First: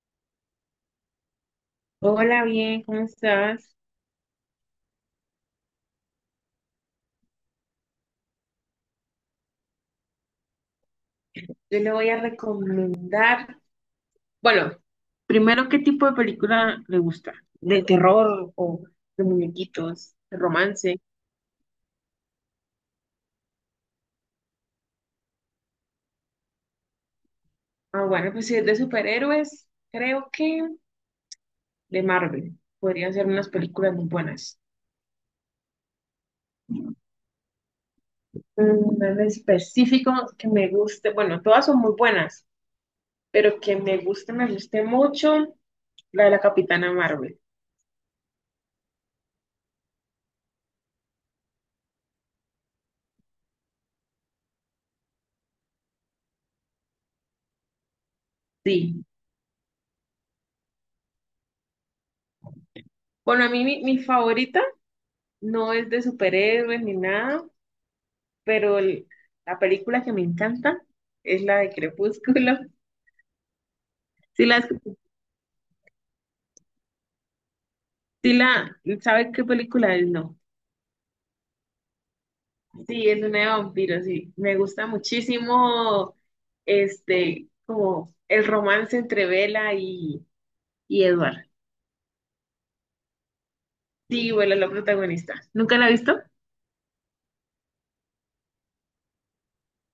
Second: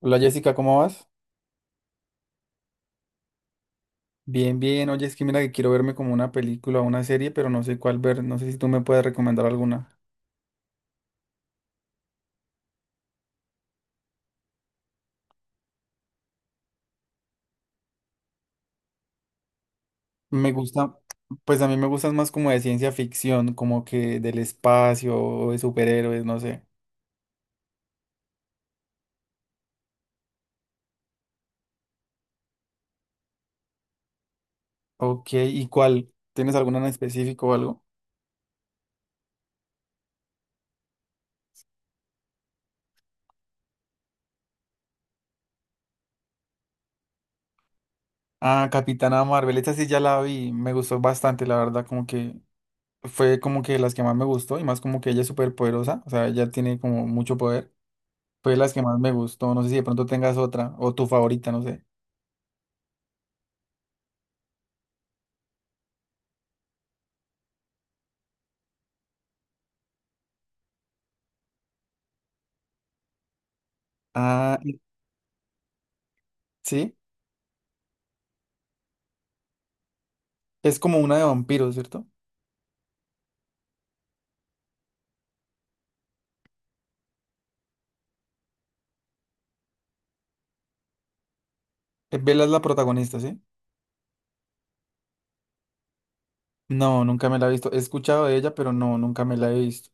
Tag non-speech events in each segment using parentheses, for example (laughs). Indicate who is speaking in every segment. Speaker 1: Hola Jessica, ¿cómo vas?
Speaker 2: Hola, bien, ¿cómo estás?
Speaker 1: Bien, bien. Oye, es que mira que quiero verme como una película o una serie, pero no sé cuál ver. No sé si tú me puedes recomendar alguna.
Speaker 2: Yo le voy a recomendar, bueno, primero, ¿qué tipo de película le gusta? ¿De terror o de muñequitos, de
Speaker 1: Me gusta,
Speaker 2: romance?
Speaker 1: pues a mí me gustan más como de ciencia ficción, como que del espacio o de superhéroes, no sé.
Speaker 2: Ah, bueno, pues si es de superhéroes, creo que de Marvel. Podrían ser unas películas muy buenas.
Speaker 1: Ok, ¿y cuál? ¿Tienes alguna en específico o algo?
Speaker 2: En específico que me guste, bueno, todas son muy buenas, pero que me guste mucho, la de la Capitana Marvel.
Speaker 1: Ah, Capitana Marvel, esa sí ya la vi, me gustó bastante, la verdad, como que fue como que las que más me gustó y más como que ella es súper poderosa, o sea, ella tiene como mucho poder, fue las que más
Speaker 2: Sí.
Speaker 1: me gustó, no sé si de pronto tengas otra o tu favorita, no sé.
Speaker 2: Bueno, a mí mi favorita no es de superhéroes ni nada pero la película que me encanta es la de Crepúsculo. (laughs) Sí
Speaker 1: Ah,
Speaker 2: la,
Speaker 1: sí.
Speaker 2: sí la, ¿sabe qué película es? No.
Speaker 1: Es como una de vampiros, ¿cierto?
Speaker 2: Sí, es una de vampiros, sí. Me gusta muchísimo este, como el romance entre Bella y Edward.
Speaker 1: Bella es la protagonista, ¿sí?
Speaker 2: Sí, Bella es la protagonista. ¿Nunca la ha visto?
Speaker 1: No, nunca me la he visto. He escuchado de ella, pero no, nunca me la he visto.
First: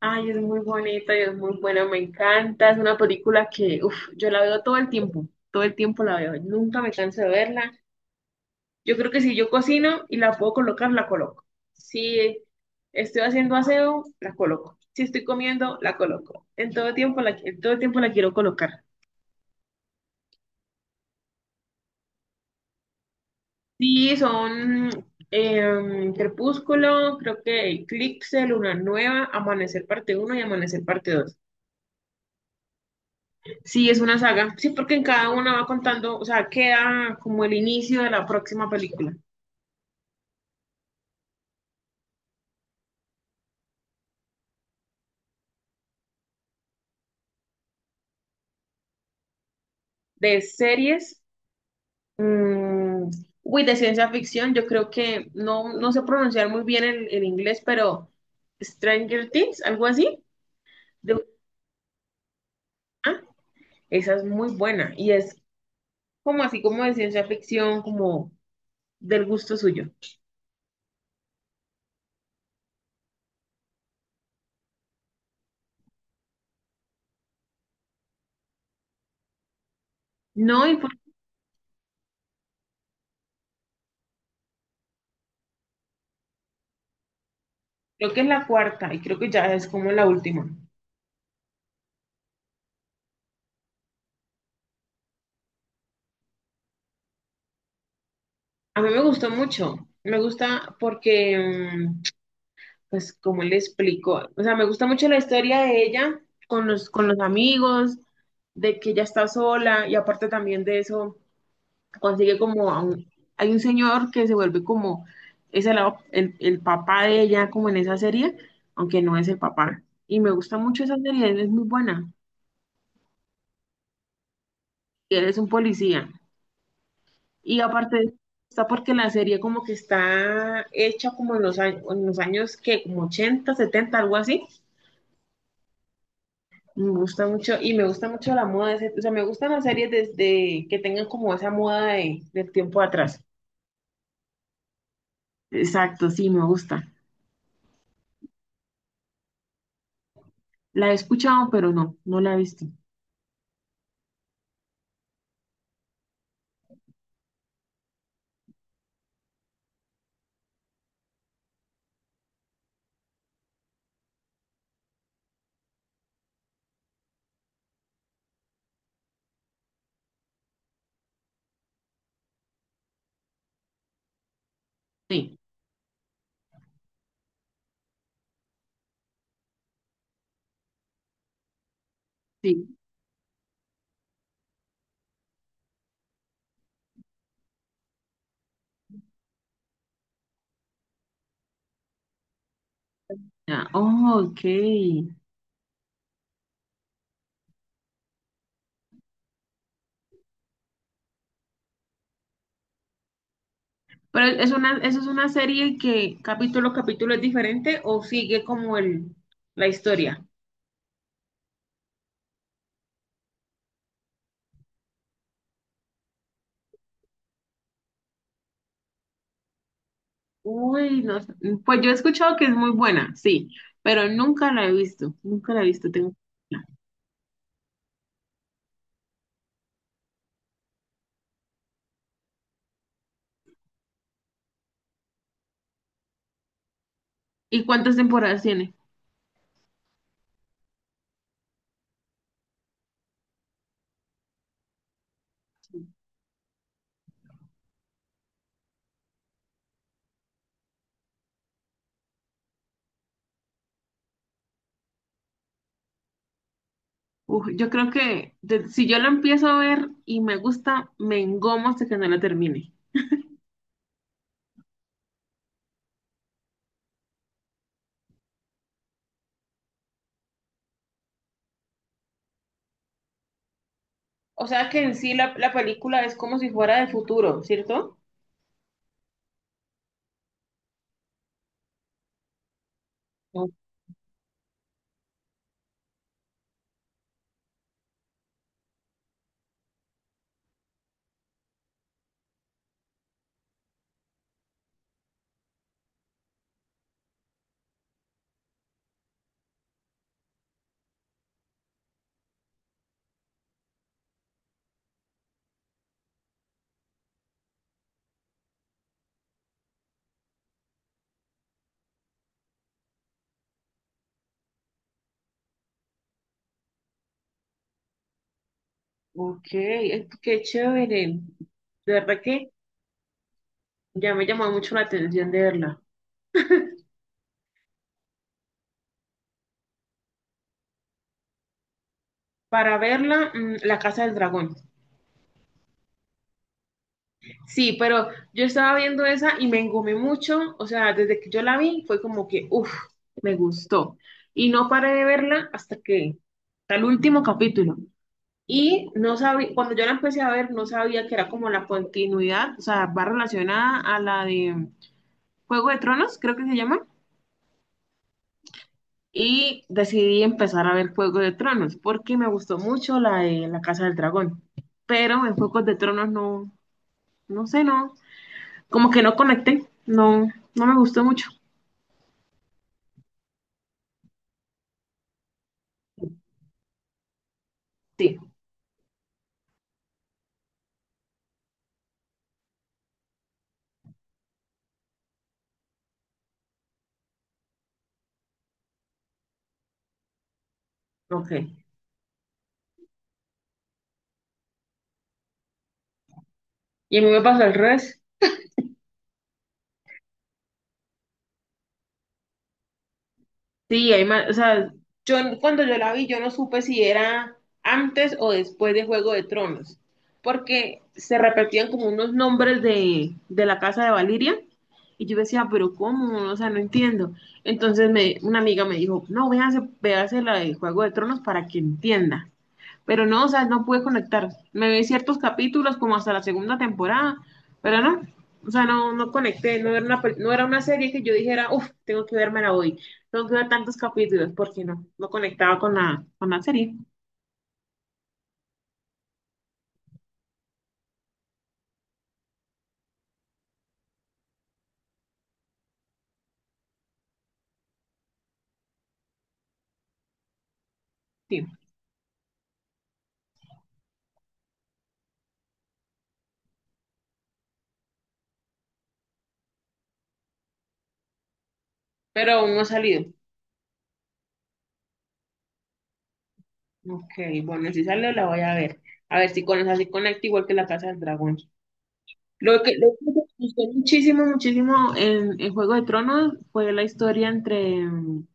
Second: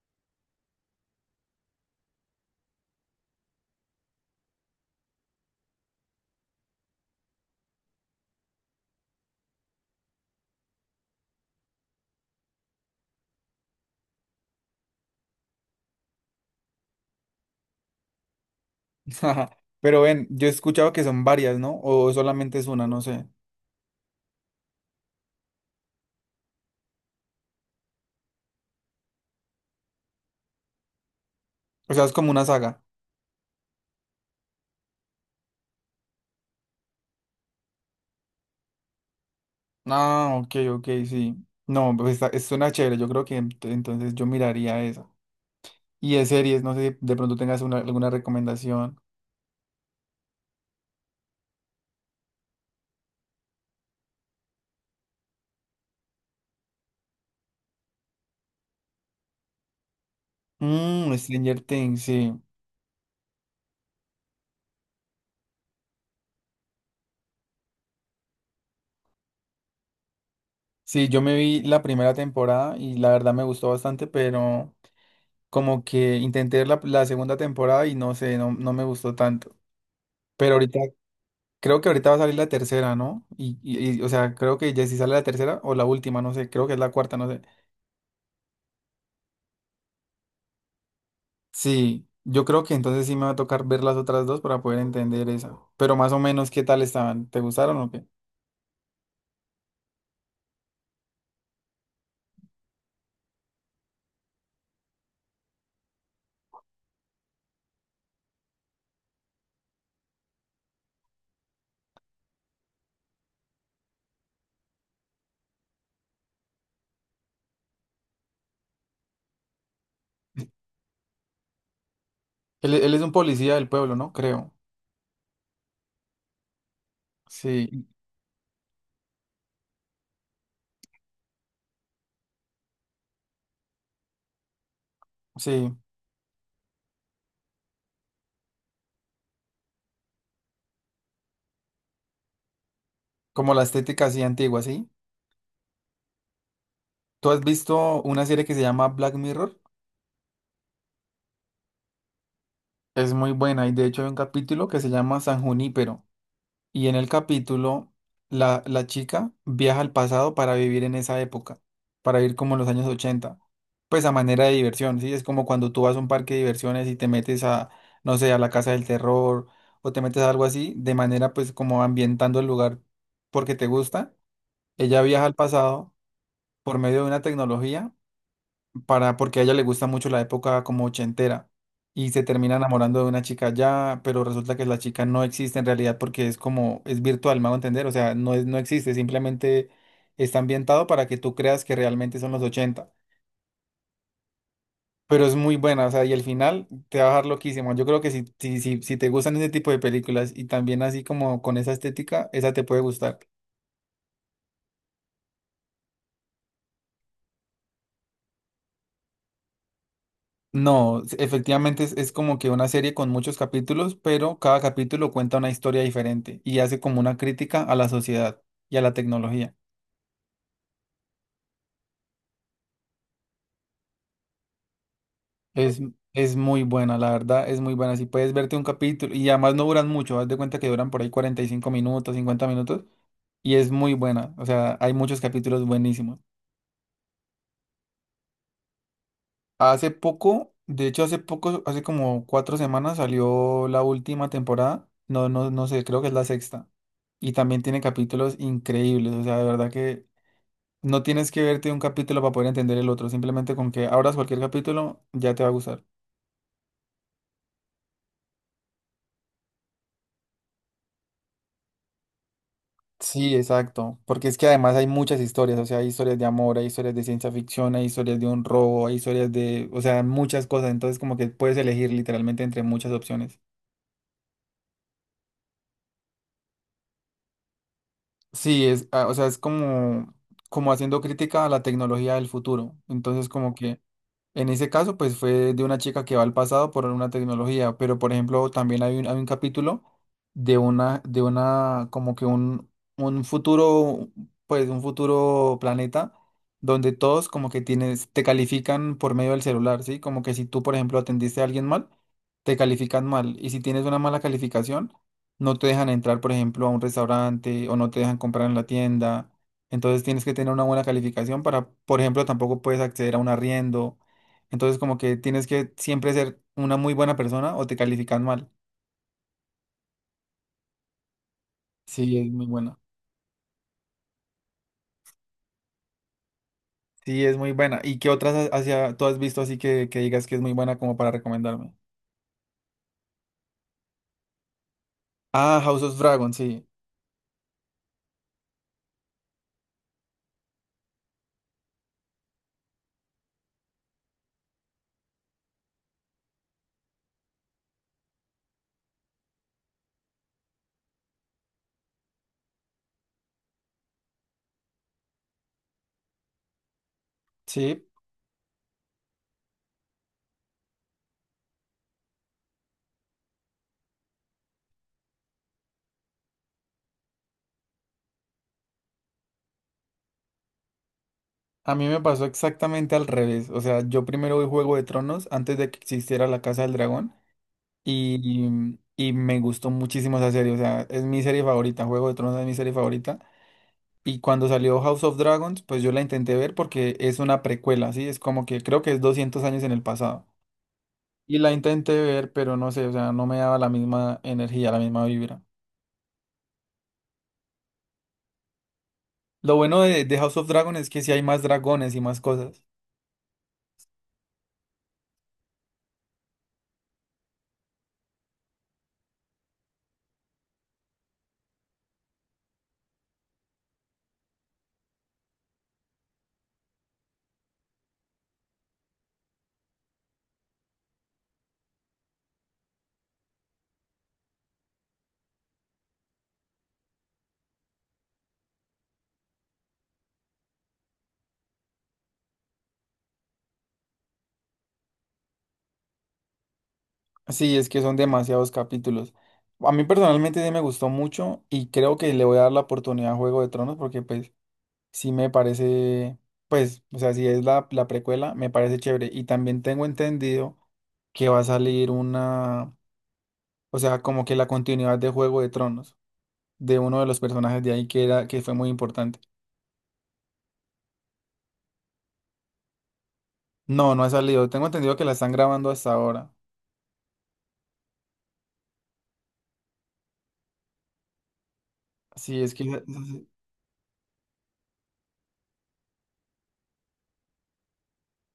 Speaker 2: Ay, es muy bonita y es muy buena, me encanta. Es una película que, uf, yo la veo todo el tiempo la veo. Nunca me canso de verla. Yo creo que si yo cocino y la puedo colocar, la coloco. Si estoy haciendo aseo, la coloco. Si estoy comiendo, la coloco. En todo tiempo la, en todo tiempo la quiero colocar.
Speaker 1: (laughs) Pero ven, yo he escuchado que son varias, ¿no? O solamente es una, no sé.
Speaker 2: Sí, son Crepúsculo, creo que Eclipse, Luna Nueva, Amanecer parte uno y Amanecer parte 2.
Speaker 1: O sea, es como una saga.
Speaker 2: Sí, es una saga. Sí, porque en cada una va contando, o sea, queda como el inicio de la próxima película.
Speaker 1: Ah, ok, ok, sí. No, pues está, suena chévere. Yo creo que entonces yo miraría esa. Y de series, no sé si de pronto tengas alguna recomendación.
Speaker 2: De series, Mm, uy, de ciencia ficción, yo creo que no, no sé pronunciar muy bien el inglés, pero Stranger Things, algo así, de
Speaker 1: Mmm, Stranger Things, sí.
Speaker 2: ah, esa es muy buena y es como así como de ciencia ficción, como del gusto suyo.
Speaker 1: Sí, yo me vi la primera temporada y la verdad me gustó bastante, pero. Como que intenté ver la segunda temporada y no sé, no, no me gustó tanto. Pero
Speaker 2: No, y
Speaker 1: ahorita, creo que ahorita va a salir la tercera, ¿no? Y o sea, creo que ya si sale la tercera o la última, no sé, creo que es la cuarta, no sé.
Speaker 2: creo que es la cuarta y creo que ya es como la última.
Speaker 1: Sí, yo creo que entonces sí me va a tocar ver las otras dos para poder entender esa. Pero más o menos, ¿qué tal estaban? ¿Te gustaron o qué?
Speaker 2: A mí me gustó mucho, me gusta porque pues, ¿cómo le explico? O sea, me gusta mucho la historia de ella con los amigos, de que ella está sola y aparte también de eso, consigue como a hay un señor que se vuelve como, es el, el papá de ella como en esa serie, aunque no es el papá. Y me gusta mucho esa serie, es muy buena.
Speaker 1: Él es un policía del pueblo, ¿no? Creo.
Speaker 2: Y él es un policía. Y
Speaker 1: Sí,
Speaker 2: aparte está porque la serie como que está hecha como en los años que como 80 70 algo así.
Speaker 1: sí.
Speaker 2: Me gusta mucho, y me gusta mucho la moda, de o sea, me gustan las series desde que tengan como esa moda de, del tiempo atrás.
Speaker 1: Como la estética así antigua, ¿sí?
Speaker 2: Exacto, sí, me gusta.
Speaker 1: ¿Tú has visto una serie que se llama Black Mirror?
Speaker 2: La he escuchado, pero no, no la he visto.
Speaker 1: Es muy buena y de hecho hay un capítulo que se llama San Junípero. Y en el capítulo, la chica viaja al pasado para vivir en esa época, para vivir como en los años 80 pues a manera de diversión, ¿sí? Es como cuando tú vas a un parque de diversiones y te metes a, no sé, a la casa del terror o te metes a algo así, de manera pues como ambientando el lugar porque te gusta. Ella viaja al
Speaker 2: Sí,
Speaker 1: pasado por medio de una tecnología para, porque a ella le gusta mucho la época como ochentera y se termina
Speaker 2: sí.
Speaker 1: enamorando de una chica ya, pero resulta que la chica no existe en realidad porque es como, es virtual, me hago entender, o sea, no es, no existe, simplemente está ambientado para que tú creas que realmente son los ochenta.
Speaker 2: Ah, oh, ok.
Speaker 1: Pero es muy buena, o sea, y el final te va a dejar loquísimo. Yo creo que si te gustan ese tipo de películas y también así como con esa estética, esa te puede gustar.
Speaker 2: Pero es una, eso es una serie que capítulo a capítulo es diferente o sigue como el, la historia.
Speaker 1: No, efectivamente es como que una serie con muchos capítulos, pero cada capítulo cuenta una historia diferente y hace como una crítica a la sociedad y a la tecnología.
Speaker 2: Uy, no sé. Pues yo he escuchado que es muy buena, sí, pero nunca la he visto, nunca la he
Speaker 1: Es,
Speaker 2: visto, tengo que
Speaker 1: es muy
Speaker 2: verla.
Speaker 1: buena, la verdad, es muy buena. Si puedes verte un capítulo, y además no duran mucho, haz de cuenta que duran por ahí 45 minutos, 50 minutos, y es muy buena. O sea, hay muchos capítulos buenísimos.
Speaker 2: ¿Y cuántas temporadas tiene?
Speaker 1: Hace poco, de hecho hace poco, hace como cuatro semanas salió la última temporada. No, no, no sé, creo que es la sexta. Y también tiene capítulos increíbles. O sea, de verdad que no tienes que verte un capítulo para poder entender el otro. Simplemente con que abras cualquier capítulo ya te va a gustar.
Speaker 2: Uf, yo creo que si yo la empiezo a ver y me gusta, me engomo hasta que no la termine.
Speaker 1: Sí, exacto. Porque es que además hay muchas historias. O sea, hay historias de amor, hay historias de ciencia ficción, hay historias de un robo, hay historias de, o sea, muchas cosas. Entonces como que puedes elegir literalmente entre muchas opciones.
Speaker 2: O sea que en sí la película es como si fuera de futuro, ¿cierto?
Speaker 1: Sí, es, ah, o sea, es como, como haciendo crítica a la tecnología del futuro. Entonces,
Speaker 2: O-
Speaker 1: como que en ese caso, pues fue de una chica que va al pasado por una tecnología, pero por ejemplo, también hay un capítulo de una, como que un futuro, pues un futuro planeta donde todos como que tienes, te califican por medio del celular, ¿sí? Como que si tú, por ejemplo, atendiste a alguien mal, te califican mal. Y si tienes una mala calificación, no te dejan entrar, por ejemplo, a un restaurante o no te dejan comprar en la tienda. Entonces tienes que tener una buena calificación para, por ejemplo, tampoco puedes acceder a un arriendo, entonces como que tienes que siempre ser una muy buena persona o te califican mal.
Speaker 2: Ok, qué chévere. De
Speaker 1: Sí,
Speaker 2: verdad
Speaker 1: es muy
Speaker 2: que
Speaker 1: buena.
Speaker 2: ya me llamó mucho la atención de verla.
Speaker 1: Sí, es muy buena. ¿Y qué otras hacia, tú has visto así que digas que es muy buena como para recomendarme?
Speaker 2: Para verla, La Casa del Dragón.
Speaker 1: Ah, House of Dragon, sí.
Speaker 2: Sí, pero yo estaba viendo esa y me engomé mucho. O sea, desde que yo la vi fue como que, uff, me gustó. Y no paré de verla hasta que, hasta el último capítulo. Y no sabía, cuando yo la empecé a ver, no sabía que era como la continuidad, o sea, va relacionada a la de Juego de Tronos, creo que se llama.
Speaker 1: Sí,
Speaker 2: Y decidí empezar a ver Juego de Tronos, porque me gustó mucho la de La Casa del Dragón. Pero en Juegos de Tronos no, no sé, no, como que no conecté, no, no me gustó mucho.
Speaker 1: a mí me pasó exactamente al revés. O sea, yo primero vi Juego de Tronos antes de que existiera La Casa del Dragón
Speaker 2: Sí,
Speaker 1: y, y me gustó muchísimo esa serie. O sea, es mi serie favorita. Juego de Tronos es mi serie favorita. Y cuando salió House of Dragons, pues yo la intenté ver porque es una precuela, ¿sí? Es como que creo que es 200 años en el pasado.
Speaker 2: ok.
Speaker 1: Y la intenté ver, pero no sé, o sea, no me daba la misma energía, la misma vibra.
Speaker 2: ¿Y a mí me pasó al revés?
Speaker 1: Lo bueno de House of Dragons es que sí hay más dragones y más cosas.
Speaker 2: Sí, hay más, o sea, yo cuando yo la vi, yo no supe si era antes o después de Juego de Tronos, porque se repetían como unos nombres de la casa de Valiria, y yo decía, pero ¿cómo? O sea, no entiendo. Entonces me, una amiga me dijo, no, véase, véase la de Juego de Tronos para que entienda. Pero no, o sea, no pude conectar. Me vi ciertos capítulos como hasta la segunda temporada, pero no, o sea, no, no conecté, no era una, no era una serie que yo dijera, uff, tengo que vermela hoy, tengo que ver tantos capítulos, porque no, no conectaba con la serie,
Speaker 1: Sí, es que son demasiados capítulos. A mí personalmente sí me gustó mucho y creo que le voy a dar la oportunidad a Juego de Tronos porque pues sí me parece, pues, o sea, si es la precuela, me parece chévere. Y también tengo entendido que va a
Speaker 2: sí.
Speaker 1: salir una... O sea, como que la continuidad de Juego de Tronos, de uno de los personajes de ahí que era, que fue muy importante.
Speaker 2: Pero aún no ha salido.
Speaker 1: No, no ha salido. Tengo entendido que la están grabando hasta ahora.
Speaker 2: Ok, bueno, si sale la voy a ver. A ver si con esa sí conecta igual que la Casa del Dragón.
Speaker 1: Sí, es que
Speaker 2: Lo que me
Speaker 1: (laughs)
Speaker 2: gustó muchísimo, muchísimo en Juego de Tronos fue la historia entre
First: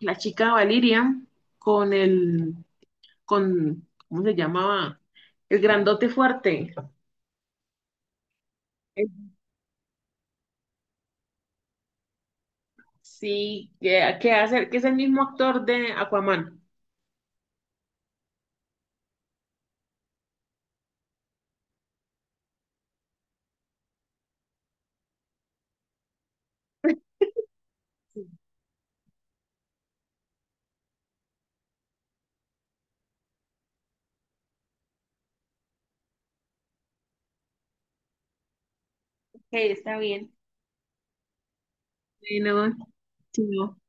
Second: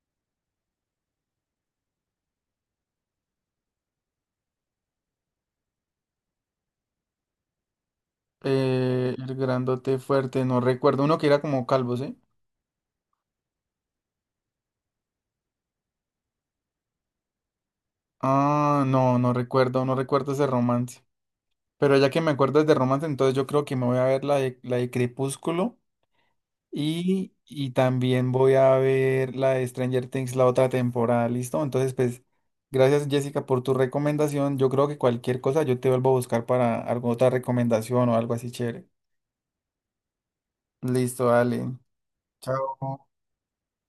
Speaker 2: la chica Valiria con el con, ¿cómo se llamaba? El grandote fuerte. Eh,
Speaker 1: el grandote fuerte, no recuerdo. Uno que era como calvo, ¿sí?
Speaker 2: Sí, que hace, que es el mismo actor de Aquaman.
Speaker 1: Ah, no, no recuerdo, no recuerdo ese romance. Pero ya que me acuerdas de romance, entonces yo creo que me voy a ver la de Crepúsculo. Y también voy a ver la de Stranger Things, la otra temporada, ¿listo? Entonces, pues, gracias Jessica por tu recomendación. Yo creo que cualquier cosa yo te vuelvo a buscar para alguna otra recomendación o algo así chévere.
Speaker 2: Ok, está bien.
Speaker 1: Listo, dale.
Speaker 2: Bueno,
Speaker 1: Chao.
Speaker 2: sí, no.